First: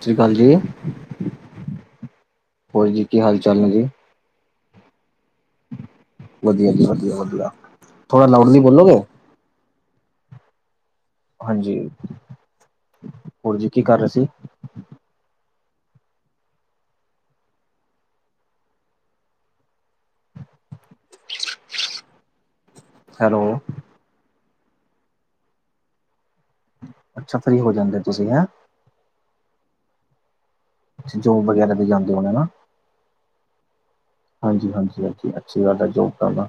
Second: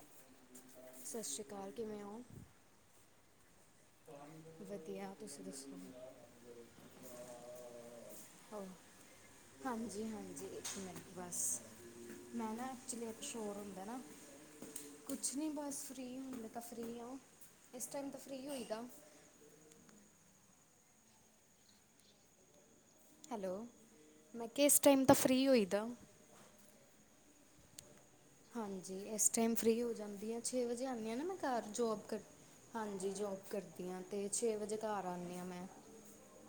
ਸੀ ਕਾਲ ਜੀ ਸਤਿ ਸ਼੍ਰੀ ਅਕਾਲ ਕਿਵੇਂ ਹੋ ਹੋਰ ਜੀ ਕੀ ਹਾਲ ਚਾਲ ਨੇ ਜੀ। ਵਧੀਆ ਤੁਸੀਂ ਦੱਸੋ। ਵਧੀਆ ਜੀ, ਵਧੀਆ, ਵਧੀਆ। ਥੋੜਾ ਲਾਊਡਲੀ ਬੋਲੋਗੇ? ਹਾਂਜੀ-ਹਾਂਜੀ, ਇੱਕ ਮਿੰਨ ਬਸ ਹਾਂਜੀ ਮੈਂ ਨਾ ਐਕਚੁਲੀ ਇੱਕ ਸ਼ੋਰ ਹੋਰ ਜੀ ਕੀ ਹੁੰਦਾ ਨਾ। ਕਰ ਰਹੇ ਸੀ ਕੁਛ ਨਹੀਂ ਬਸ ਫਰੀ ਹੁਣ ਮੈਂ ਤਾਂ ਫਰੀ ਹ ਇਸ ਟਾਈਮ ਤਾਂ ਫਰੀ ਹੋਈਦਾ। ਹੈਲੋ, ਮੈਂ ਕੇਆ ਇਸ ਟੈਮ ਤਾਂ ਫਰੀ ਹੋਈ ਦਾ। ਅੱਛਾ ਫ੍ਰਰੀ ਹੋ ਜਾਂਦੇ ਤੁਸੀਂ ਹੈਂ। ਹਾਂਜੀ ਇਸ ਟਾਈਮ ਫਰੀ ਹੋ ਜਾਂਦੀ ਐ ਛੇ ਵਜੇ ਆਨੀ ਆ ਨਾ ਮੈਂ ਜੋਬ ਘਾਰ ਵਗੈਰਾ ਤੇ ਜੋਬ ਜਾਂਦੇ ਕਰ ਹੋਣੇ ਨਾ ਹਾਂਜੀ ਜੋਬ ਕਰਦੀ ਹਾਂ ਤੇ ਛੇ ਹਾਂਜੀ ਵਜੇ ਹਾਂਜੀ ਘਰ ਹਾਂਜੀ ਆੰਨੀ ਆ ਅੱਛੀ ਮੈਂ। ਗੱਲ ਹੈ ਜੋਬ ਕਰਨਾ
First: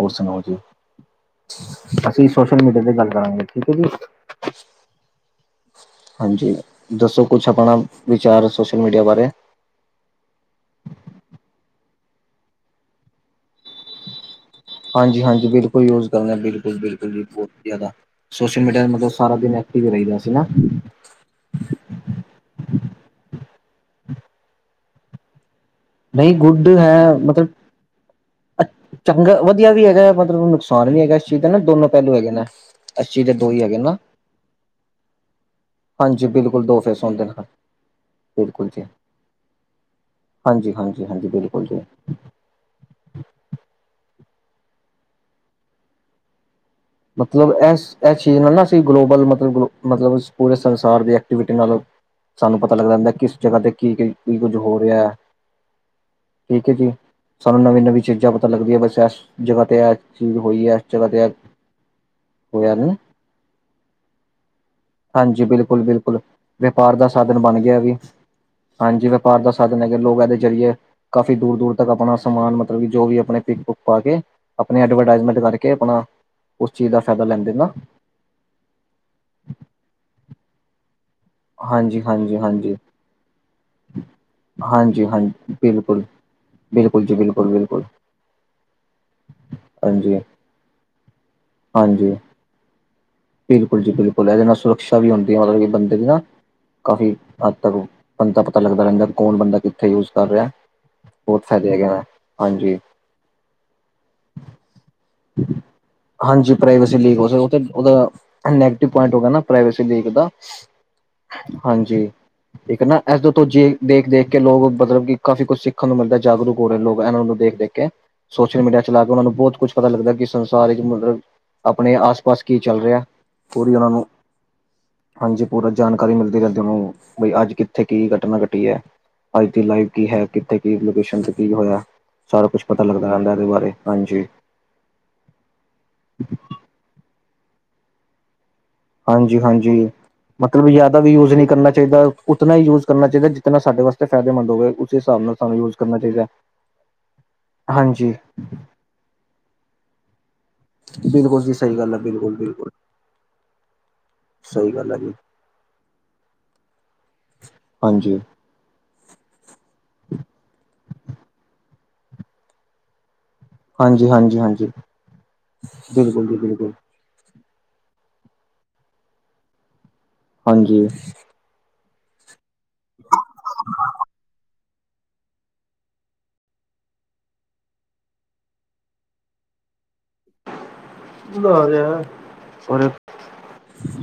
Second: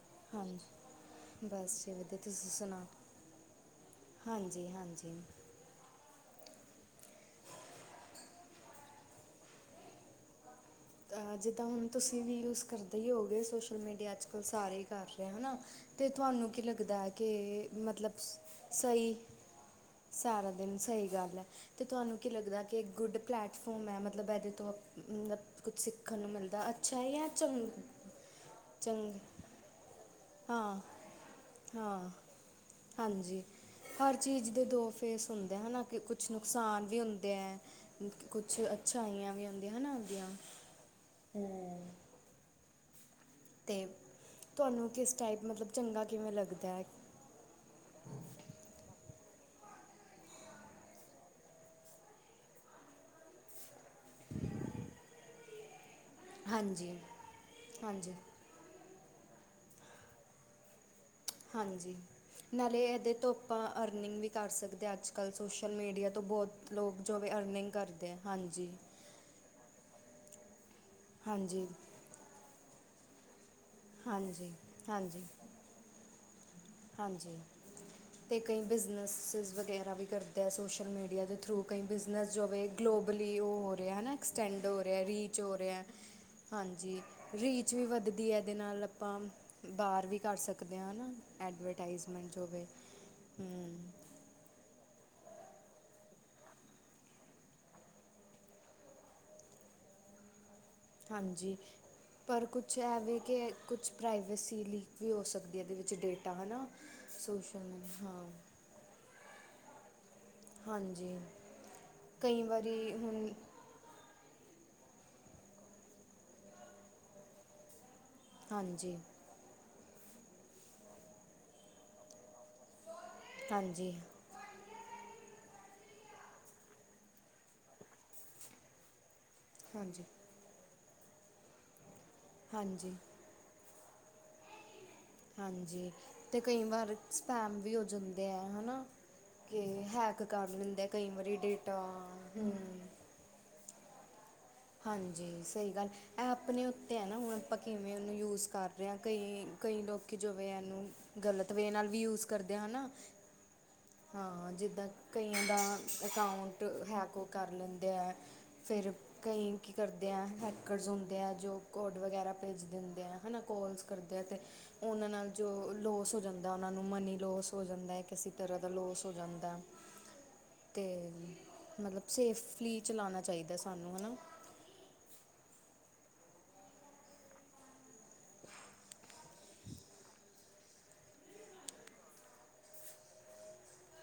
ਹੋਰ ਸੁਣਾਓ ਜੀ, ਹਾਂਜੀ ਬਸ ਛੇ ਵਜੇ ਅਸੀਂ ਸੋਸ਼ਲ ਮੀਡੀਆ ਤੇ ਗੱਲ ਕਰਾਂਗੇ ਠੀਕ ਹੈ ਜੀ। ਹਾਂਜੀ-ਹਾਂਜੀ। ਹਾਂਜੀ ਦੱਸੋ ਕੁਛ ਆਪਣਾ ਵਿਚਾਰ ਸੋਸ਼ਲ ਮੀਡੀਆ ਬਾਰੇ। ਅੱਜ ਹੁਣ ਤੁਸੀਂ ਵੀ ਯੂਜ ਕਰਦੇ ਹੀ ਹੋਗੇ ਸੋਸ਼ਲ ਮੀਡੀਆ'ਚ ਬੁ ਸਾਰੇ ਹੀ ਕਰ ਹਾਂਜੀ ਰਹੇ ਹਾਂਜੀ ਹਨਾ ਬਿਲਕੁਲ ਯੂਜ ਤੇ ਕਰਨਾ ਤੁਹਾਨੂੰ ਕੀ ਬਿਲਕੁਲ ਲੱਗਦਾ ਹੈ ਬਿਲਕੁਲ ਜੀ ਬਹੁਤ ਕਿ ਜ਼ਿਆਦਾ ਮਤਲਬ ਸੋਸ਼ਲ ਮੀਡੀਆ ਮਤਲਬ ਸਹੀ ਸਾਰਾ ਦਿਨ ਐਕਟਿਵ ਰਹੀਦਾ ਸੀ ਨਾ ਸਾਰਾ ਦਿਨ ਸਹੀ ਗੱਲ ਹੈ। ਅਤੇ ਤੁਹਾਨੂੰ ਕੀ ਲੱਗਦਾ ਕਿ ਗੁੱਡ ਪਲੈਟਫੋਮ ਹੈ ਮਤਲਬ ਇਹਦੇ ਤੋਂ ਮਤਲਬ ਕੁਛ ਸਿੱਖਣ ਨੂੰ ਨਹੀਂ ਗੁੱਡ ਮਿਲਦਾ ਅੱਛਾ ਹੈ ਜਾਂ ਮਤਲਬ ਚੰ ਚੰਗਾ ਵਧੀਆ ਵੀ ਹੈਗਾ ਮਤਲਬ ਹਾਂ ਨੁਕਸਾਨ ਵੀ ਹੈਗਾ ਇਸ ਚੀਜ਼ ਦਾ ਨਾ ਦੋਨੋ ਹਾਂ ਪਹਿਲੂ ਹੈਗੇ ਨੇ। ਇਸ ਚੀਜ਼ ਦੇ ਹਾਂਜੀ, ਦੋ ਹੀ ਹੈਗੇ ਨਾ ਹਰ ਚੀਜ਼ ਦੇ ਦੋ ਫੇਸ ਹੁੰਦੇ ਹੈਨਾ ਕਿ ਹਾਂਜੀ ਕੁਛ ਬਿਲਕੁਲ ਦੋ ਨੁਕਸਾਨ ਵੀ ਫੇਸ ਨੇ ਹੁੰਦੇ ਐ ਕ-ਕੁਛ ਬਿਲਕੁਲ ਜੀ ਅੱਛਾਈਆਂ ਵੀ ਆਂਦੀਆਂ ਹੈ ਨਾ ਉਦੀਆਂ। ਹਾਂਜੀ ਹਾਂਜੀ ਹਾਂਜੀ ਬਿਲਕੁਲ ਜੀ। ਤ ਤੁਹਾਨੂੰ ਕਿਸ ਟਾਈਪ ਮਤਲਬ ਚੰਗਾ ਕਿਵੇਂ ਲੱਗਦੈ? ਮਤਲਬ ਇਸ ਇਸ ਚੀਜ਼ ਨਾਲ ਨਾ ਅਸੀਂ ਗਲੋਬਲ ਮਤਲਬ ਗਲੋ ਮਤਲਬ ਪੂਰੇ ਸੰਸਾਰ ਦੀ ਐਕਟੀਵਿਟੀ ਨਾਲੋਂ। ਸਾਨੂੰ ਪਤਾ ਲੱਗਦਾ ਰਦਾ ਕਿਸ ਜਗ੍ਹਾ ਤੇ ਕੀ ਕੀ ਕੁੱਝ ਹੋ ਰਿਹਾ। ਠੀਕ ਐ ਜੀ ਹਾਂਜੀ ਸਾਨੂੰ ਨਵੀਂ ਨਵੀਂ ਹਾਂਜੀ ਚੀਜ਼ਾਂ ਪ ਪਤਾ ਲੱਗਦੀ ਹੈ ਬਸ ਇਸ ਜਗਾ ਤੇ ਇਹ ਚੀਜ਼ ਹੋਈ ਹੈ ਇਸ ਜਗਾ ਤੇ ਹਾਂਜੀ। ਹੋਇਆ ਨਾਲੇ ਇਹਦੇ ਤੋਂ ਆਪਾਂ ਅਰਨਿਗ ਵੀ ਕਰ ਸਕਦੇ ਹਾਂ ਅੱਜ ਕੱਲ੍ਹ ਹਾਂਜੀ ਸੋਸ਼ਲ ਬਿਲਕੁਲ ਮੀਡੀਆ ਬਿਲਕੁਲ ਤੋਂ ਬਹੁਤ। ਵਪਾਰ ਲੋਕ ਦਾ ਜੋ ਵੀ ਅਰਨਿੰਗ ਕਰਦੇ ਹੈ ਹਾਂਜੀ। ਬਾਰ ਦਾ ਸਾਧਨ ਹੈਗਾ ਲੋਗਾ ਇਹਦੇ ਜ਼ਰੀਏ ਕਾਫੀ ਦੂਰ ਹਾਂਜੀ ਦੂਰ ਤੱਕ ਆਪਣਾ ਸਮਾਨ ਮਤਲਬ ਜੋ ਵੀ ਆਪਣੇ ਪ ਪਾ ਕੇ ਹਾਂਜੀ ਆਪਣੀ ਹਾਂਜੀ ਐਡਵਰਟਾਈਜ਼ਮੈਂਟ ਕਰਕੇ ਆਪਣਾ ਉਸ ਚੀਜ਼ ਦਾ ਫਾਇਦਾ ਲੈਂਦੇ ਨਾ। ਤੇ ਕਈ ਬਿਜਨਸ ਵਗਰਾ ਵੀ ਕਰਦੇ ਆ ਸੋਸ਼ਲ ਮੀਡੀਆ ਦੇ ਥਰੂ ਕਈ ਹਾਂਜੀ ਬਿਜ਼ਨਸ ਹਾਂਜੀ ਜੋ ਹੋਵੇ ਹਾਂਜੀ ਗਲੋਬਲੀ ਉਹ ਹੋ ਰਿਹਾ ਹੈ ਨਾ ਐਕਸਟੈਂਡ ਹੋ ਰਿਹਾ ਹਾਂਜੀ ਰੀਚ ਹਾਂਜੀ ਹੋ ਰਿਹਾ। ਬਿਲਕੁਲ ਹਾਂਜੀ ਬਿਲਕੁਲ ਜੀ ਬਿਲਕੁਲ ਰੀਚ ਬਿਲਕੁਲ ਵੀ ਵੱਧਦੀ ਹੈ ਇਹਦੇ ਨਾਲ ਆਪਾਂ ਬਾਹਰ ਹਾਂਜੀ ਵੀ ਕਰ ਸਕ ਕਦੇ ਆ ਨਾ ਹਾਂਜੀ ਐਡਵਰਟਾਈਜ਼ਮੈਂਟ ਹੋਵੇ। ਬਿਲਕੁਲ ਜੀ ਬਿਲਕੁਲ ਇਹਦੇ ਨਾਲ ਸੁਰਕ੍ਸ਼ਾ ਵੀ ਹੁੰਦੀ ਹੈ ਮਤਲਬ ਕਿ ਬੰਦੇ ਦੀ ਨਾ ਕਾਫ਼ੀ ਹੱਦ ਤੱਕ ਬੰਦਾ ਪਤਾ ਲੱਗਦਾ ਰਹਿੰਦਾ ਕੌਣ ਬੰਦਾ ਕਿੱਥੇ ਯੂਜ ਕਰ ਰਿਹਾ। ਬਹੁਤ ਹਾਂਜੀ। ਫਾਇਦੇ ਹੈਗੇ ਨੇ ਪਰ ਕੁਛ ਹਾਂਜੀ ਇਹ ਵੀ ਕਿ ਕੁਛ ਪ੍ਰਾਈਵੇਸੀ ਲੀਕ ਵੀ ਹੋ ਸਕਦੀ ਹੈ ਇਹਦੇ ਵਿੱਚ ਡੇਟਾ ਹੈ ਹਾਂਜੀ ਨਾ। ਪ੍ਰਾਈਵੇਸੀ ਲੀਕ ਸੋਸ਼ਲ ਮੀਡੀਆ, ਹੋਦਾ ਹਾਂ ਨੈਟਿਵ ਪੁਆੰਟ ਹੋ ਪ੍ਰਵਿਸੀ ਲੀਕ ਦਾ। ਹਾਂਜੀ ਹਾਂਜੀ ਕਈ ਇਕ ਵਾਰੀ ਨਾ ਹੁਣ ਇਸਦੋ ਤੋਜੀ ਦੇਖ ਦੇਖ ਕੇ ਲੋਕ ਮਤਲਬ ਕਿ ਕਾਫ਼ੀ ਕੁਛ ਸਿੱਖਣ ਨੂੰ ਮਿਲਦਾ ਜਾਗਰੂਕ ਹੋ ਰਹੇ ਲੋਕ ਇਹਨਾਂ ਨੂੰ ਦੇਖ ਦੇਖ ਕੇ। ਸੋਸ਼ਲ ਮੀਡੀਆ ਹਾਂਜੀ ਚਲਾ ਕੇ ਉਹਨਾਂ ਨੂੰ ਬਹੁਤ ਕੁਛ ਪਤਾ ਲੱਗਦਾ ਕਿ ਸੰਸਾਰ ਵਿੱਚ ਮਤਲਬ ਆਪਣੇ ਆਸ ਪਾਸ ਕੀ ਚੱਲ ਰਿਹਾ। ਪੂਰੀ ਉਹਨਾਂ ਹਾਂਜੀ ਨੂੰ ਹਾਂਜੀ ਪੂਰਾ ਜਾਣਕਾਰੀ ਮਿਲਦੀ ਰਹਿੰਦੀ ਉਹਨੂੰ ਬਈ ਅੱਜ ਕਿ ਥੇ ਕੀ ਕਟਨਾ ਕਟੀ ਹੈ, ਅੱਜ ਦੀ ਲਾਈਵ ਹਾਂਜੀ ਕੀ ਹੈ, ਕਿੱਥੇ ਕੀ ਲੋਕੇਸ਼ਨ ਤੇ ਕੀ ਹੋਇਆ। ਸਾਰਾ ਕੁਛ ਪਤਾ ਹਾਂਜੀ ਲੱਗਦਾ ਰੈਂਦਾ ਇਹਦੇ ਬਾਰੇ, ਹਾਂਜੀ। ਹਾਂਜੀ ਤੇ ਕਈ ਵਾਰ ਸਪੈਮ ਵੀ ਹੋ ਜਾਂਦੇ ਹੈ ਹਨਾ। ਹਾਂਜੀ ਕਿ ਹਾਂਜੀ ਹੈਕ ਕਰ ਮਤਲਬ ਲੈਂਦੇ ਆ ਜ਼ਿਆਦਾ ਕਈ ਵੀ ਯੂਜ ਵਾਰੀ ਨਹੀਂੀ ਕਰਨਾ ਡੇਟਾ ਚਾਹੀਦਾ ਹੂੰ ਉਤਨਾ ਹੀ ਯੂਜ ਕਰਨਾ ਚਾਹੀਦਾ ਜਿਤਨਾ ਵਾਸਤੇ ਫਾਇਦੇਮਦ ਹੋਵੇ। ਉਸ ਹਿਸਾਬ ਨਾਲ ਹਾਂਜੀ ਸਾਨੂੰ ਸਹੀ ਯੂਜ ਗੱਲ ਕਰਨਾ ਚਾਹੀਦਾ ਇਹ ਆਪਣੇ ਉੱਤੇ ਹੈ ਨਾ ਹੁਣ ਆਪਾਂ ਕਿਵੇਂ ਹਾਂਜੀ ਉਹਨੂੰ ਯੂਜ਼ ਕਰ ਰਿਆ ਕਈ-ਕਈ ਲੋਕੀ ਜੋਵੇ ਇਹਨੂੰ ਬਿਲਕੁਲ ਗਲਤ ਜੀ ਵੇਅ ਸਹੀ ਨਾਲ ਗੱਲ ਹੈ ਵੀ ਯੂਜ ਬਿਲਕੁਲ ਕਰਦੇ ਬਿਲਕੁਲ ਹਨ ਨਾ। [unintelligible] ਹਾਂ ਸਹੀ ਜਿੱਦਾਂ ਗੱਲ ਹੈ ਜੀ। ਕਈਆਂ ਦਾ ਅਕਾਊਂਟ ਹੈਕ ਉਹ ਕਰ ਲੈਂਦੇ ਹੈ। ਹਾਂਜੀ ਫਿਰ ਕਈ ਕੀ ਕਰਦੇ ਆ ਹੈਕਰਸ ਹੁੰਦੇ ਆ ਜੋ ਕੋਡ ਵਗੈਰਾ ਭੇਜਦੇ ਹੁੰਦੇ ਆ ਹੈ ਨਾ। ਕੋਲਸ ਹਾਂਜੀ ਕਰਦੇ ਆ ਅਤੇ ਹਾਂਜੀ ਹਾਂਜੀ ਉਹਨਾਂ ਨਾਲ ਜੋ ਲੋਸ ਹੋ ਬਿਲਕੁਲ ਜੀ ਜਾਂਦਾ ਉਹਨਾਂ ਬਿਲਕੁਲ ਨੂੰ ਮਨੀ ਲੋਸ ਹੋ ਜਾਂਦਾ ਇੱਕ ਕਿਸੇ ਤਰ੍ਹਾਂ ਦਾ ਲੋਸ ਹੋ ਜਾਂਦਾ ਤੈ। ਹਾਂਜੀ ਮਤਲਬ ਸੇਫਲੀ ਚਲਾਣਾ ਚਾਹੀਦਾ ਸਾਨੂੰ ਹੈ ਨਾ [inaudible]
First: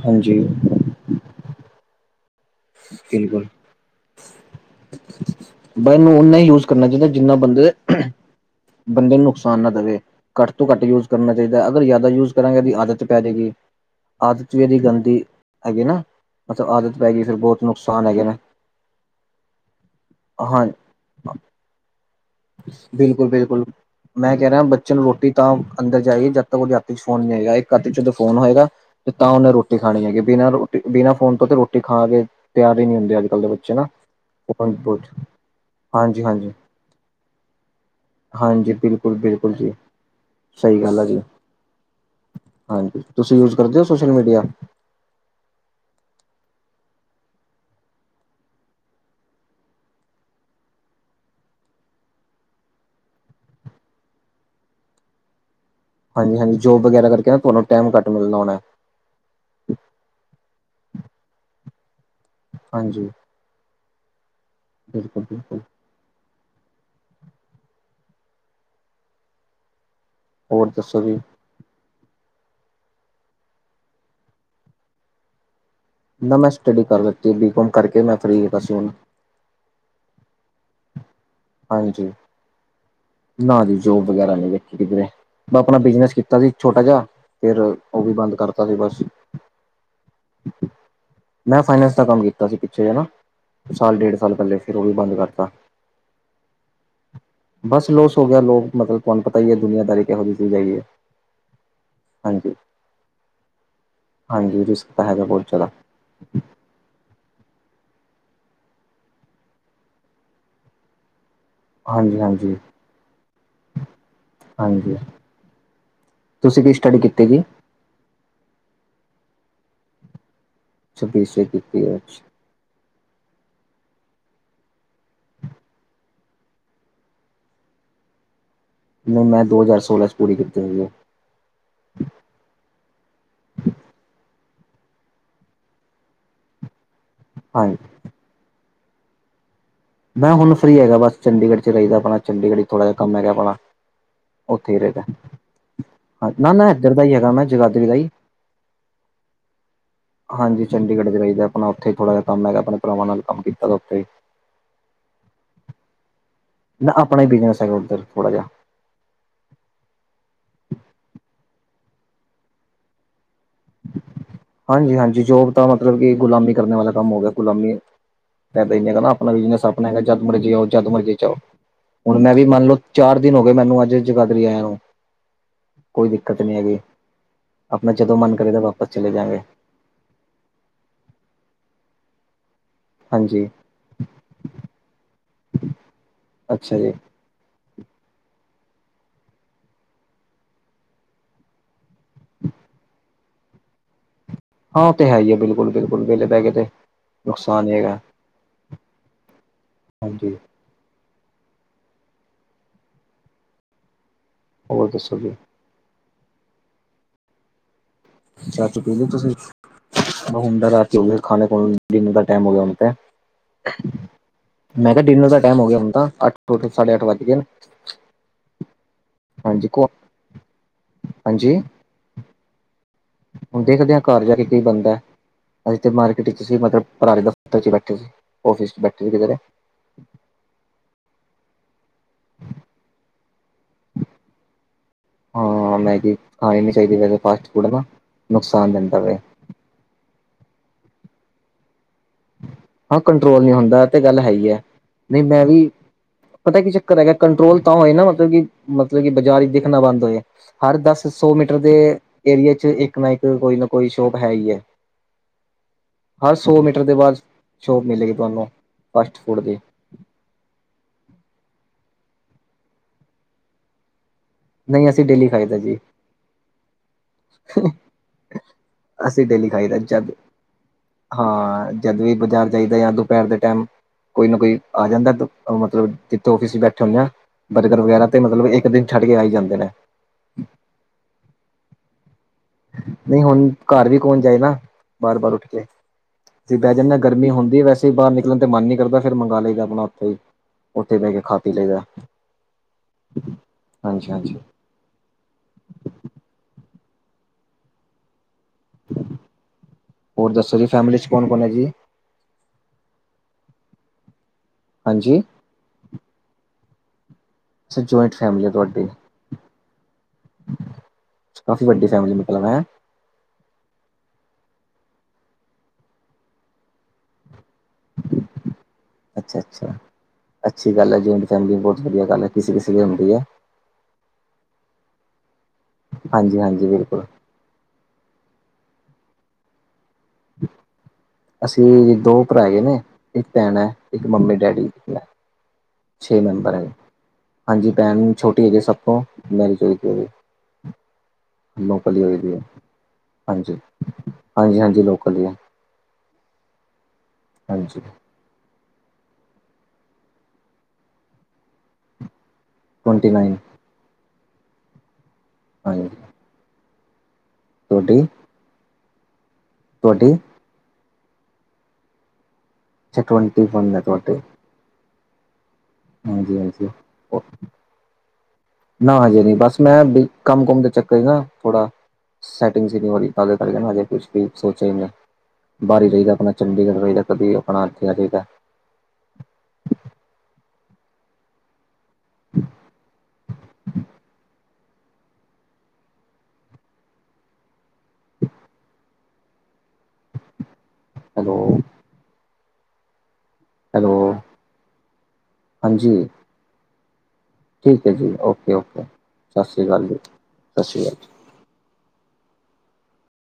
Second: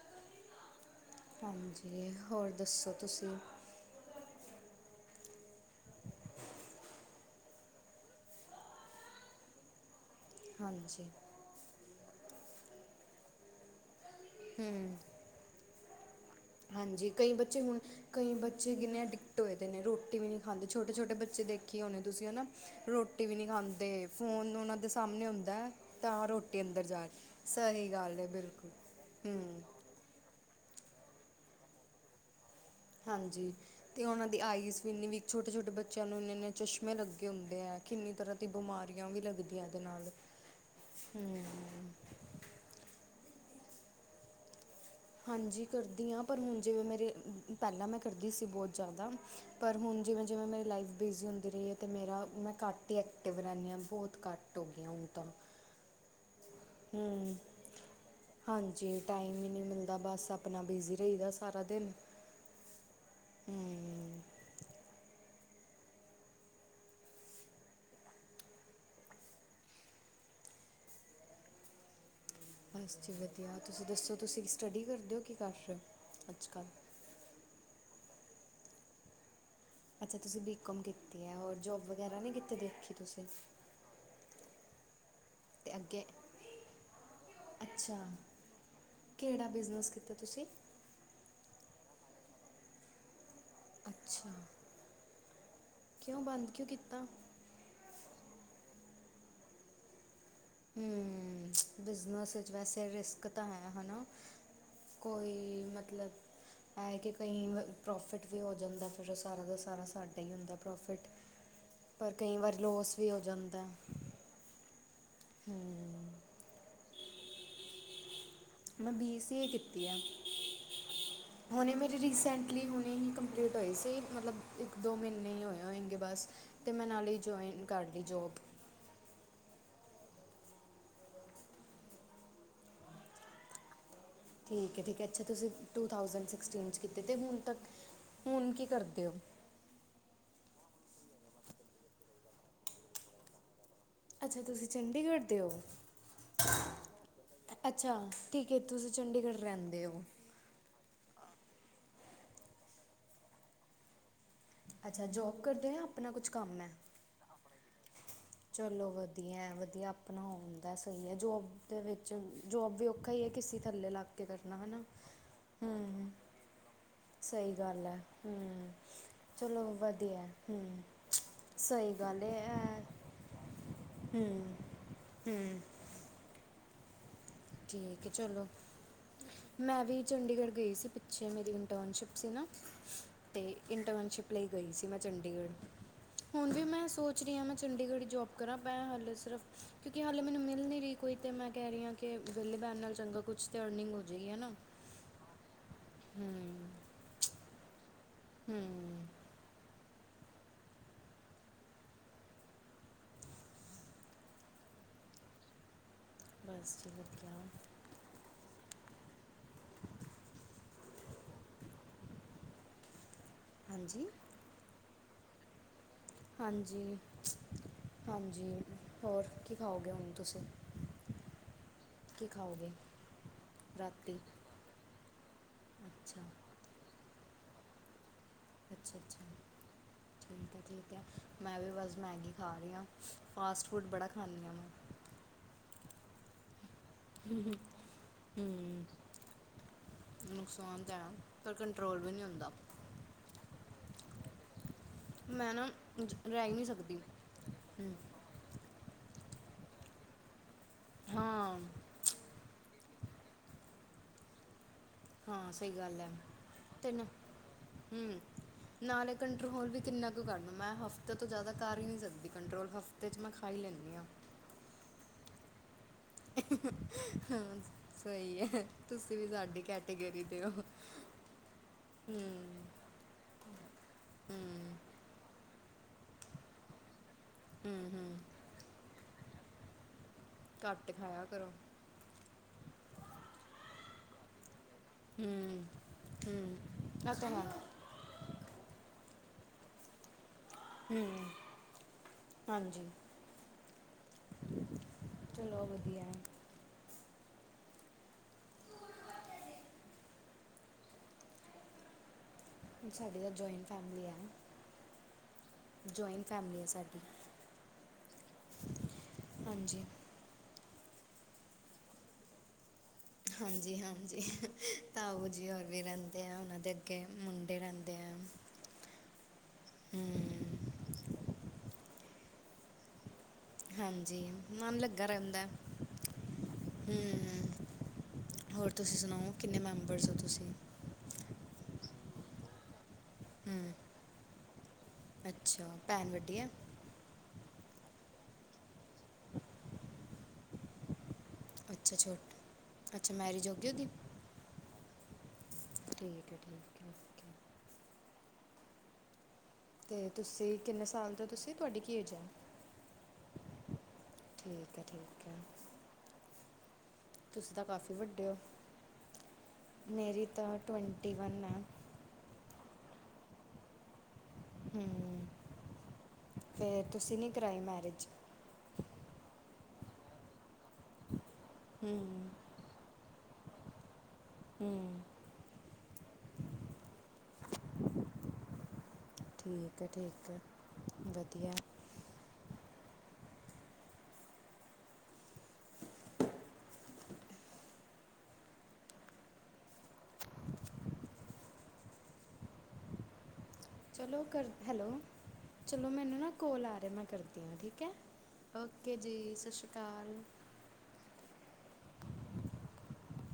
ਹਾਂਜੀ। ਹਾਂਜੀ! ਹੋਰ ਦੱਸੋ ਤੁਸੀਂ। ਬਿਲਕੁਲ ਬ ਇਹਨੂੰ ਓਨਾ ਹੀ ਯੂਜ ਕਰਨਾ ਚਾਹੀਦਾ। ਜਿੰਨਾ ਬੰਦੇ ਬੰਦੇ ਨੂੰ ਨੁਕਸਾਨ ਨਾ ਦੇਵੇ ਘੱਟ ਤੋਂ ਘੱਟ ਯੂਜ਼ ਹਾਂਜੀ ਕਰਨਾ ਹੀ ਅਗਰ ਜ਼ਿਆਦਾ ਯੂਜ ਕਰਾਂਗੇ ਇਹਦੀ ਆਦਤ ਪੈ ਜੇਗੀ ਆਦਤ ਵੀ ਇਹਦੀ ਹੂੰ ਗੰਦੀ। ਹੈਗੇ ਨਾ, ਮਤਲਬ ਆਦਤ ਹਾਂਜੀ ਪੈ ਗਈ ਕਈ ਫਿਰ ਬਹੁਤ ਨੁਕਸਾਨ ਹੈਗੇ ਕਈ ਨੇ ਬੱਚੇ ਕਿੰਨੇ ਟਿਕਟ ਹੋਏ ਦੇ ਨੇ, ਰੋਟੀ ਵੀ ਨਹੀਂ ਹਾਂ ਖਾਂਦੇ। ਛੋਟੇ ਬਚੇ ਦੇਖੇ ਹੋਨੇ ਤੁਸੀ ਹਨਾ। ਰੋਟੀ ਵੀ ਨਹੀਂ ਬਿਲਕੁਲ-ਬਿਲਕੁਲ ਖਾਂਦੇ ਮੈਂ ਕੈਂ ਫੋਨ ਰਿਆਂ, ਉਹਨਾਂ ਦੇ ਬੱਚੇ ਨੂੰ ਸਾਹਮਣੇ ਰੋਟੀ ਤਾਂ ਹੁੰਦਾ ਉਹ ਹੈ ਅੰਦਰ ਤਾਂ ਜਾਈਗੀ ਜਦ ਰੋਟੀ ਓਦੇ ਅੰਦਰ ਹੱਥ ਚ ਜਾ ਫੋਨ ਨਹੀ ਰਹੀ ਹੈਗਾ ਇੱਕ ਹੱਥ ਸਹੀ ਚ ਜਦੋਂ ਗੱਲ ਹੈ ਫੋਨ ਹੋਏਗਾ, ਬਿਲਕੁਲ ਤੇ ਤਾਂ ਉਹਨੇ ਹੂੰ ਰੋਟੀ ਖਾ ਹੈਗੇ ਬਿਨਾਂ ਰੋਟੀ ਬਿਨਾਂ ਫੋਨ ਤੋਂ ਤੇ ਰੋਟੀ ਖਾਗੇ ਹਾਂਜੀ, ਅਤੇ ਉਹਨਾਂ ਦੀ ਆਈਜ਼ ਵੀ ਇੰਨੀ ਵੀਕ ਛੋਟੇ ਛੋਟੇ ਬੱਚਿਆਂ ਨੂੰ ਇੰਨੇ ਇੰਨੇ ਹਾਂਜੀ-ਹਾਂਜੀ, ਚਸ਼ਮੇ ਲੱਗੇ ਹੁੰਦੇ ਐ। ਕਿੰਨੀ ਤਰ੍ਹਾਂ ਦੀ ਹਾਂਜੀ ਬਿਮਾਰੀਆਂ ਵੀ ਬਿਲਕੁਲ-ਬਿਲਕੁਲ ਲੱਗਦੀਆਂ ਜੀ। ਇਹਦੇ ਨਾਲ। ਸਹੀ ਗੱਲ ਆ ਜੀ ਹੁੰ ਹਾਂਜੀ! ਤੁਸੀਂ ਯੂਜ਼ ਕਰਦੇ ਓ ਸੋਸ਼ਲ ਮੀਡੀਆ? ਹਾਂਜੀ ਕਰਦੀ ਆਂ ਪਰ ਹੁਨ ਜਿਵੇਂ ਮੇਰੇ ਪੈਂਲਾਂ ਮੈਂ ਕਰਦੀ ਸੀ ਬਹੁਤ ਜ਼ਿਆਦਾ ਪਰ ਹੁਨ ਜਿਵੇਂ -ਜਿਵੇਂ ਮੇਰੀ ਲਾਈਫ ਬਿਜ਼ੀ ਹੁੰਦੀ ਰਈ ਏ, ਤੇ ਮੇਰਾ ਮੈਂ ਘੱਟ ਹੀ ਐਕਟਿਵ ਰਹਿੰਦੀ ਹਾਂ ਬਹੁਤ ਘੱਟ। ਟੋਗੀਆਂ ਹੁਣ ਤਾਂ [unintelligible] [unintelligible] ਹਾਂਜੀ-ਹਾਂਜੀ ਜੋਬ ਵਗੈਰਾ ਕਰਕੇ ਨਾ ਤੁਹਾਨੂੰ ਟੈਮ ਘੱਟ ਮਿਲਦਾ ਹੋਣੈ। ਜੀ ਟਾਈਮ ਈਂ ਨੀੰ ਮਿਲਦਾ ਬਸ ਆਪਨਾ ਬਿਜ਼ੀ ਰਈਦਾ ਸਾਰਾ ਦਿਨ। ਹਾਂਜੀ। ਹੂੰ ਬਿਲਕੁਲ-ਬਿਲਕੁਲ। ਹੋਰ ਦੱਸੋ ਜੀ। ਬਸ ਜੀ ਵਧੀਆ, ਤੁਸੀ ਦੱਸੋ ਤੁਸੀ ਕੀ ਸਟੱਡੀ ਕਰਦੇਓ ਕੀ ਕੀ ਕਰ ਚ? ਨਾ ਮੈਂ ਸਟੱਡੀ ਕਰ ਲਿੱਤੀ ਬੀਕੋਮ ਕਰਕੇ ਮੈਂ ਫਰੀ ਬਸ ਹੁਨ। ਅੱਛਾ, ਤੁਸੀਂ ਬੀਕੌਮ ਕੀਤਾ ਹਾਂਜੀ, ਤੁਸੀਂ ਨਾ ਜੀ ਜੋਬ ਵਗੈਰਾ ਨਹੀਂ ਦੇਖੀ ਕਿਧਰੇ। ਮੈਂ ਅਤੇ ਆਪਣਾ ਅੱਗੇ ਬਿਜਨਸ ਕੀਤਾ ਸੀ, ਛੋਟਾ ਜਿਆ ਫਿਰ ਅੱਛਾ ਓ ਵੀ ਬੰਦ ਕਰਤਾ ਸੀ ਬਸ। ਕਿਹੜਾ ਬਿਜ਼ਨਸ ਕੀਤਾ ਤੁਸੀਂ ਮੈਂ ਫਾਈਨੈਂਸ ਦਾ ਕੰਮ ਕੀਤਾ ਸੀ ਪਿੱਛੇ ਹੈ ਨਾ, ਸਾਲ ਡੇਢ ਸਾਲ ਅੱਛਾ ਪਹਿਲੇ ਫਿਰ ਉਹ ਵੀ ਬੰਦ ਕਰਤਾ। ਕਿਉਂ ਬੰਦ ਕਿਉਂ ਕੀਤਾ? ਬਸ ਲੋਸ ਹੋ ਗਿਆ ਲੋਕ ਮਤਲਬ ਤੁਆਂਨ ਪਤਾ ਈ ਐ ਦੁਨੀਆਂਦਾਰੀ ਜਾ [unintelligible] ਹੁੰ, ਬਿਜਨਸ ਵਿੱਚ ਵੈਸੇ ਰਿਸਕ ਤਾਂ ਹੈ ਹਨਾ ਹਾਂਜੀ ਰਿਸਕ ਤਾਂ ਹੈਗਾ ਬਹੁਤ ਕੋਈ ਜ਼ਿਆਦਾ ਮਤਲਬ ਹੈ ਕਿ ਕਈ ਪ੍ਰੋਫਿਟ ਵੀ ਹੋ ਜਾਂਦੈ ਫਿਰ ਸਾਰਾ ਦਾ ਸਾਰਾ ਸਾਡਾ ਈ ਹੁੰਦਾ ਪ੍ਰੋਫਿਟ। ਪਰ ਹਾਂਜੀ ਕਈ ਹਾਂਜੀ ਵਾਰੀ ਲੋਸ ਵੀ ਹੋ ਜਾਂਦੈ। ਹਾਂਜੀ, ਤੁਸੀ ਕੀ ਸਟੱਡੀ ਕੀਤੀ ਜੀ? ਮੈਂ ਬੀ ਸੀ ਏ ਕੀਤੀ ਆ। ਛੱਬੀ ਸੌ ਹੁਣੇ ਕੀਤੀ ਮੇਰੀ ਹੈ ਰੀਸੈਂਟ ਲੀ ਹੁਣੇ ਹੀ ਕੰਪਲੀਟ ਹੋਈ ਸੀ, ਮਤਲਬ ਇੱਕ ਦੋ ਮੀੰਨੇ ਹੀ ਹੋਏ ਹੋਏਗੇਂ ਬਸ। ਤੇ ਮੈਂ ਨਾਲ ਹੀ ਜੁਆਇਨ ਕਰ ਲਈ ਜੋਬ। ਨਈਂ ਮੈਂ ਦੋ ਹਜ਼ਾਰ ਸੋਲਾਂ ਚ ਪੂਰੀ ਕੀਤੀ ਹੋਈ ਏ। ਠੀਕ ਏ ਠੀਕ ਏ ਅੱਛਾ ਤੁਸੀਂ ਟੂ ਥਾਉਸੰਡ ਸਿਕਸਟੀਨ 'ਚ ਕੀਤੇ, ਤੇ ਹੁਣ ਤੱਕ ਹਾਂਜੀ ਹੁਣ ਕੀ ਕਰਦੇ ਓ? ਮੈਂ ਹੁਣ ਫਰੀ ਹੈਗਾ ਬਸ ਚੰਡੀਗੜ੍ਹ ਚ ਰਈਦਾ ਅਪਣਾ ਚੰਡੀਗੜ੍ਹ ਚ ਥੋੜਾ ਕੰਮ ਐਗਾ ਆਪਣਾ। ਅੱਛਾ ਤੁਸੀਂ ਉੱਥੇ ਹੀ ਰਹੇਗਾ ਚੰਡੀਗੜ੍ਹ ਦੇ ਓ? ਨਾ ਨਾ ਇੱਧਰ ਦਾ ਹੀ ਹੈਗਾ ਮੈਂ ਜਗਾਦਰੀ ਦਾ ਅੱਛਾ, ਹੀ ਠੀਕ ਏ ਤੁਸੀਂ ਚੰਡੀਗੜ੍ਹ ਰੈੰਦੇ ਓ। ਹਾਂਜੀ ਚੰਡੀਗੜ੍ਹ ਚ ਰਹੀਦਾ ਆਪਣਾ ਉੱਥੇ ਥੋੜਾ ਜਿ ਕੰਮ ਹੈਗਾ ਆਪਣੇ ਭਰਾਵਾਂ ਨਾਲ ਕੰਮ ਕੀਤਾ ਤਾਂ ਉੱਥੇ ਈ। ਅੱਛਾ, ਜੋਬ ਕਰਦੇ ਆਂ ਆਪਣਾ ਕੁਛ ਕੰਮ ਐ? ਆਪਣਾ ਹੀ ਬਿਜ਼ਨਸ ਹੈਗਾ ੳਧਰ, ਥੋੜ੍ਹਾ ਜਿਹਾ। ਚਲੋ ਵਧੀਐ-ਵਧੀਆ ਆਪਣਾ ਹੁੰਦੈ ਸਹੀ ਐ ਜੋਬ ਦੇ ਵਿੱਚ ਜੋਬ ਵੀ ਔਖਾ ਈ ਏ ਕਿ ਹਾਂਜੀ-ਹਾਂਜੀ ਜੋਬ ਤਾ ਮਤਲਬ ਹੂੰ ਕੀ? ਗੁਲਾਮੀ ਕਰਨੇ ਵਾਲਾ ਕੰਮ ਹੋ ਗਿਆ। ਸਹੀ ਗੁਲਾਮੀ ਗੱਲ ਹੈ ਹੂੰ ਫੈਦਾ ਈ ਨੀ ਹੈਗਾ ਆਪਣਾ ਬਿਜਨਸ ਚਲੋ ਆਪਣਾ ਹੈਗਾ ਵਧੀਆ ਜਦ ਹੈ, ਮਰਜ਼ੀ ਆਓ ਹੂੰ ਜਦ ਮਰਜ਼ੀ ਚ ਜਾਓ। ਸਹੀ ਹੁਣ ਗੱਲ ਮੈਂ ਵੀ ਹੈ ਮੰਨ ਲਓ ਇਹ, ਚਾਰ ਦਿਨ ਹੋ ਗਏ ਮੈਨੂੰ ਅੱਜ ਜਗਾਦਰੀ ਹੂੰ ਆਇਆ। ਹੂੰ ਕੋਈ ਦਿੱਕਤ ਨਹੀ ਹੈਗੀ ਆਪਣਾ ਠੀਕ ਹੈ ਜਦੋਂ ਮਨ ਚਲੋ ਕਰੇ ਤਾਂ ਆਪਾਂ ਚਲੇ ਜਾਏਂਗੇਂ। ਮੈਂ ਵੀ ਚੰਡੀਗੜ੍ਹ ਗਈ ਸੀ ਪਿੱਛੇ ਮੇਰੀ ਇੰਟਰਨਸ਼ਿਪ ਸੀ ਨਾ। ਤੇ ਹਾਂਜੀ ਇੰਟਰਨਸ਼ਿਪ ਲਈ ਗਈ ਸੀ ਮੈਂ ਚੰਡੀਗੜ੍ਹ, ਹੁਨ ਵੀ ਅੱਛਾ ਮੈਂ ਜੀ ਸੋਚ ਪੁੱਛ ਰਹੀ ਹਾਂ ਮੈਂ ਚੰਡੀਗੜ੍ਹ ਜੋਬ ਕਰਾਂ, ਮੈ ਹਾਲੇ ਸਿਰਫ਼ ਕਿਉਂਕਿ ਹਾਲੇ ਮੈਨੂੰ ਮਿਲ ਨਹੀਂ ਰਹੀ ਕੋਈ ਤੇ ਮੈਂ ਕਹਿ ਰਹੀ ਹਾਂ ਕਿ, ਵਿਹਲੇ ਬਹਿਨ ਨਾਲ ਚੰਗਾ, ਕੁਛ ਤਾਂ ਅਰਨਿੰਗ ਹੋ ਜਾਵੇਗੀ ਹੈ ਨਾ ਹਾਂ, ੳਹ ਤੇ ਹੈ ਹੀ ਐ, ਬਿਲਕੁਲ-ਬਿਲਕੁਲ ਵਿਹਲੇ ਬਹਿ ਕੇ ਤੇ ਨੁਕਸਾਨ ਹੀ ਹੈਗਾ। ਹੁੰ। ਹਾਂਜੀ। ਹੋਰ ਦੱਸੋ ਜੀ। ਬਸ ਜੀ ਵਦੀਆਂ। ਚਾ ਚੂ ਪੀ ਲੀ ਤੁਸੀਂ? ਹੁਣ ਤੇ ਰਾਤ ਹੋ ਖਾਣੇ ਖ ਡਿਨਰ ਦਾ ਟਾਈਮ ਹੋ ਗਿਆ ਹੁਣ ਤੇ ਹਾਂਜੀ। ਮੈਂ ਕਿਹਾ, ਡਿਨਰ ਦਾ ਟਾਈਮ ਹੋ ਗਿਆ ਹੁਣ ਤਾਂ। ਅੱਠ ਸਾਢੇ ਹਾਂਜੀ, ਅੱਠ ਵੱਜ ਗਏ ਨੇ ਹਾਂਜੀ, ਹੋਰ ਕੀ ਹਾਂਜੀ ਕੋ ਖਾਓਗੇ ਹਣੂੰ ਤੁਸੀਂ? ਹਾਂਜੀ। ਕੀ ਖਾਓਗੇ? ਹੁੰਨ ਦੇਖਦੇ ਹਾਂ ਰਾਤੀ ਕਾਰ ਜਾ ਕੇ। ਬੰਦਾ, ਅਸੀਂ ਤੇ ਅੱਛਾ ਮਾਰਕੀਟ ਚ ਸੀ ਮਤਲਬ ਪਰਾ ਦੇ ਦਫ਼ਤਰ ਚ ਬੈਠੇ ਸੀ। ਆਫਿਸ ਚ ਬੈਠੇ ਸੀ ਅੱਛਾ-ਅੱਛਾ। ਕਿਧਰੇ ਠੀਕ ਐ, ਠੀਕ ਐ, ਮੈਂ ਵੀ ਬਸ ਮੈਗੀ ਖਾ ਰਹੀ ਆ, ਫਾਸਟ ਫੂਡ ਬੜਾ ਖਾਂਨੀਂ ਹਾਂ ਮੈਂ। ਹਾਂ, ਮੈਗੀ ਖਾਣੀ ਨਹੀ ਚਾਹੀਦੀ, ਵੈਸੇ ਫਾਸਟ ਫੂਡ ਦਾ ਨੁਕਸਾਨ ਹੂੰ ਦਿੰਦਾ ਐ। ਨੁਕਸਾਨ ਤਾਂ ਹੈ, ਪਰ ਕੰਟਰੋਲ ਵੀ ਨਹੀਂ ਹੁੰਦਾ। ਹਾਂ ਕੰਟਰੋਲ ਨੀ ਹੁੰਦਾ, ਐ ਤੇ ਗੱਲ ਹੈ ਹੀ ਐ। ਨਹੀਂ ਮੈਂ ਨਾ ਵੀ, ਜ- ਰਹਿ ਹੀ ਪਤਾ ਨਹੀਂ ਕੀ ਸਕਦੀ ਚੱਕਰ ਹੈਗਾ, ਹੂੰ ਕਂਟਰੋਲ ਤਾਂ ਹੋਏਗਾ, ਮਤਲਬ ਕਿ ਮਤਲਬ ਕਿ, ਬਾਜ਼ਾਰ ਹੀ ਦਿਖਣਾ ਬੰਦ ਹੋ ਜੇ, ਹਰ ਦਸ, ਸੌ ਮੀਟਰ ਹਾਂ ਦੇ ਏਰੀਏ ਚ ਇੱਕ ਨਾ ਇੱਕ ਕੋਈ ਨਾ ਕੋਈ ਸ਼ੋਪ ਹੈ ਹੀ ਐ, ਹਾਂ ਸਹੀ ਗੱਲ ਐ, ਦੇ ਤੈਨ ਬਾਅਦ ਸ਼ੋਪ ਮਿਲੇਗੀ ਹੁੰ ਤੁਹਾਨੂੰ ਨਾਲੇ ਫਾਸਟ ਫੂਡ ਦੀ ਕੰਟਰੋਲ ਵੀ ਕਿੰਨਾ ਕੁ ਕਰਨਾ ਮੈਂ ਹਫ਼ਤੇ ਤੋਂ ਜ਼ਿਆਦਾ ਕਰ ਹੀ ਨਹੀਂ ਸਕਦੀ ਕੰਟਰੋਲ, ਹਫ਼ਤੇ ਚ ਮੈਂ ਖਾਈ ਲੈਂਦੀ ਹਾਂ। ਨਹੀਂ ਅਸੀਂ ਡੇਲੀ ਖਾਈਦਾ ਜੀ। ਹਾਂ, ਸਹੀ ਐ, ਤੁਸੀਂ ਅਸੀਂ ਵੀ ਡੇਲੀ ਸਾਡੀ ਖਾਈਦਾ ਜਦ ਕੈਟੇਗਰੀ ਦੇ ਹੋ। ਹਾਂ, ਜਦ ਵੀ ਬਾਜ਼ਾਰ ਜਾਈਦਾ ਜਾਂ ਦੁਪਹਿਰ ਦੇ ਟਾਈਮ ਕੋਈ ਨਾ ਹੂੰ ਕੋਈ ਆ ਜਾਂਦਾ ਮਤਲਬ ਜਿੱਥੋਂ ਆਫ਼ਿਸ ਚ ਬੈਠੇ ਹੁੰਦੇ ਆਂ। ਬਰਗਰ ਹੂੰ ਵਗੈਰਾ ਤੇ ਹੂੰ ਮਤਲਬ ਇੱਕ ਦਿਨ ਛੱਡ ਕੇ ਆਈ ਜਾਂਦੇ ਨੇ। ਕੱਟ ਖਾਇਆ ਕਰੋ। ਨਹੀਂ ਹੁਣ, ਕਾਰ ਵੀ ਕੌਣ ਜਾਏ ਨਾ ਬਾਰ ਬਾਰ ਉੱਠ ਹੂੰ ਕੇ, ਜ ਬਹਿ ਜਿੰਨਾ ਹੂੰ ਆ ਤਾਂ ਗਰਮੀ ਹੈ ਹੁੰਦੀ ਵੈਸ ਤੇ ਬਾਹਰ ਨਿਕਲਣ ਤੇ ਮਨ ਨਹੀਂ ਕਰਦਾ, ਫੇਰ ਮੰਗਵਾ ਲਈਦਾ ਆਪਣਾ ਉੱਥੇ ਹੀ ਉੱਥੇ ਹੂੰ ਬਹਿ ਕੇ ਖਾ ਪੀ ਲਈ ਦਾ, ਹਾਂਜੀ ਹਾਂਜੀ-ਹਾਂਜੀ। ਚਲੋ ਵਧੀਆ। ਹੋਰ ਦਸੋ ਜੀ ਫੈਮਲੀ ਚ ਕੌਣ-ਕੌਣ ਹੈ ਜੀ? ਸਾਡੀ ਤਾਂ ਜੋਇੰਟ ਫੈਮਿਲੀ ਹੈ ਨਾ। ਹਾਂਜੀ। ਜੋਇੰਟ ਫੈਮਿਲੀ ਐ ਸਾਡੀ। ਅੱਛਾ, ਜੋਇੰਟ ਫੈਮਲੀ ਆ ਤੁਹਾਡੀ। ਹਾਂਜੀ। ਕਾਫੀ ਵੱਡੀ ਫੈਮਿਲੀ ਮਤਲਬ ਹੈ। ਹਾਂਜੀ-ਹਾਂਜੀ, ਤਾਉ ਜੀ ਹੋਰ ਵੀ ਰਹਿੰਦੇ ਆ ਉਹਨਾਂ ਦੇ ਅੱਗੇ ਮੁੰਡੇ ਰਹਿੰਦੇ ਆ ਅੱਛਾ-ਅੱਛਾ, ਅ ਹੂੰ ਅੱਛੀ ਗੱਲ ਐ, ਜੋਇੰਟ ਫੈਮਿਲੀ ਬਹੁਤ ਵਧੀਆ ਗੱਲ ਕਿਸੇ-ਕਿਸੇ ਦੀ ਹੁੰਦੀ ਐ। ਹਾਂਜੀ, ਮਨ ਲੱਗਾ ਰਹਿੰਦਾ, ਹਾਂਜੀ ਹਾਂਜੀ ਬਿਲਕੁਲ ਹੁੰ। ਹੋਰ ਤੁਸੀਂ ਸੁਣਾਓ, ਕਿੰਨੇ ਮੈਂਬਰਸ ਹੋ ਤੁਸੀਂ? ਅਸੀਂ ਦੋ ਭਰਾ ਹੈਗੇ ਨੇ, ਇੱਕ ਪੈਣ ਐ, ਹੂੰ ਇੱਕ ਮੰਮੀ, ਡੈਡੀ, ਮੈਂ। ਅੱਛਾ। ਭੈਣ ਛੇ ਵੱਡੀ ਮੈਂਬਰ ਹੈ ਹਾਂਜੀ ਭੈਣ ਛੋਟੀ ਹੈ ਜੇ ਸਭ ਤੋਂ ਮੈਰੀ ਜ ਹੋ ਜੇ ਲੋਕਲ ਅੱਛਾ ਹੀ ਹੋ ਦੀ ਛੋਟ ਹੈ ਅੱਛਾ ਮੈਰਿਜ ਹੋ ਹਾਂਜੀ, ਗਈ ਉਹਦੀ ਹਾਂਜੀ, ਹਾਂਜੀ ਲੋਕਲ ਹੀ ਹੈ। ਠੀਕ ਹੈ ਠੀਕ ਹੈ। ਓਕੇ ਹਾਂਜੀ। ਤੇ ਤੁਸੀਂ ਕਿੰਨੇ ਸਾਲ ਤੋਂ ਤੁਸੀਂ ਤੁਹਾਡੀ ਕੀ ਏਜ ਹੈ? Twenty nine. ਠੀਕ ਹੈ, ਠੀਕ ਹੈ। ਹਾਂਜ ਤੁਸੀਂ ਤਾਂ ਕਾਫੀ ਵੱਡੇ ਹੋ, ਤੁਹਾਡੀ ਮੇਰੀ ਤਾਂ ਟਵੈਂਟੀ ਵਨ ਹੈ। ਜੀ ਟ੍ਵੇਂਟੀ ਵਨ ਨੇ ਤੁਹਾਡੇ ਹਮ ਹਾਂਜੀ ਹਾਂਜੀ ਫਿਰ ਤੁਸੀਂ ਨੀ ਕਰਾਈ ਮੈਰਿਜ। ਨਾ ਹਜੇ ਨੀ ਬਸ ਮੈਂ ਕੰਮ ਕੁਮ ਦੇ ਚੱਕਰ ਹੀ ਨਾ ਥੋੜਾ ਹੂੰ ਸੈਟਿੰਗ ਸੀ ਨਹੀਂ ਹੋਰੀ ਤ ਕਰਕੇ ਹਜੇ ਮੈ ਕੁਛ ਵੀ ਸੋਚਿਆ ਹੀ ਮੈਂ ਹੂੰ ਬਾਹਰ ਹੀ ਰਹੀਦਾ, ਆਪਣਾ ਚੰਡੀਗੜ੍ਹ ਰਹੀਦਾ ਕਦੀ ਆਪਣਾ ਇੱਥੇ ਆ ਜਈ ਦਾ। ਠੀਕ ਹੈ ਠੀਕ ਵਧੀਆ। ਹੈਲੋ। ਹੈਲੋ ਚਲੋ ਕਰ ਹੈਲੋ ਚਲੋ ਹਾਂਜੀ ਮੈਨੂੰ ਨਾ ਕੋਲ ਆ ਰਿਹਾ ਮੈਂ ਕਰਦਾ ਹੁਣ ਠੀਕ ਹੈ ਓਕੇ ਜੀ ਸਤਿ ਸ਼੍ਰੀ ਅਕਾਲ। ਸਤਿ ਸ਼੍ਰੀ ਅਕਾਲ।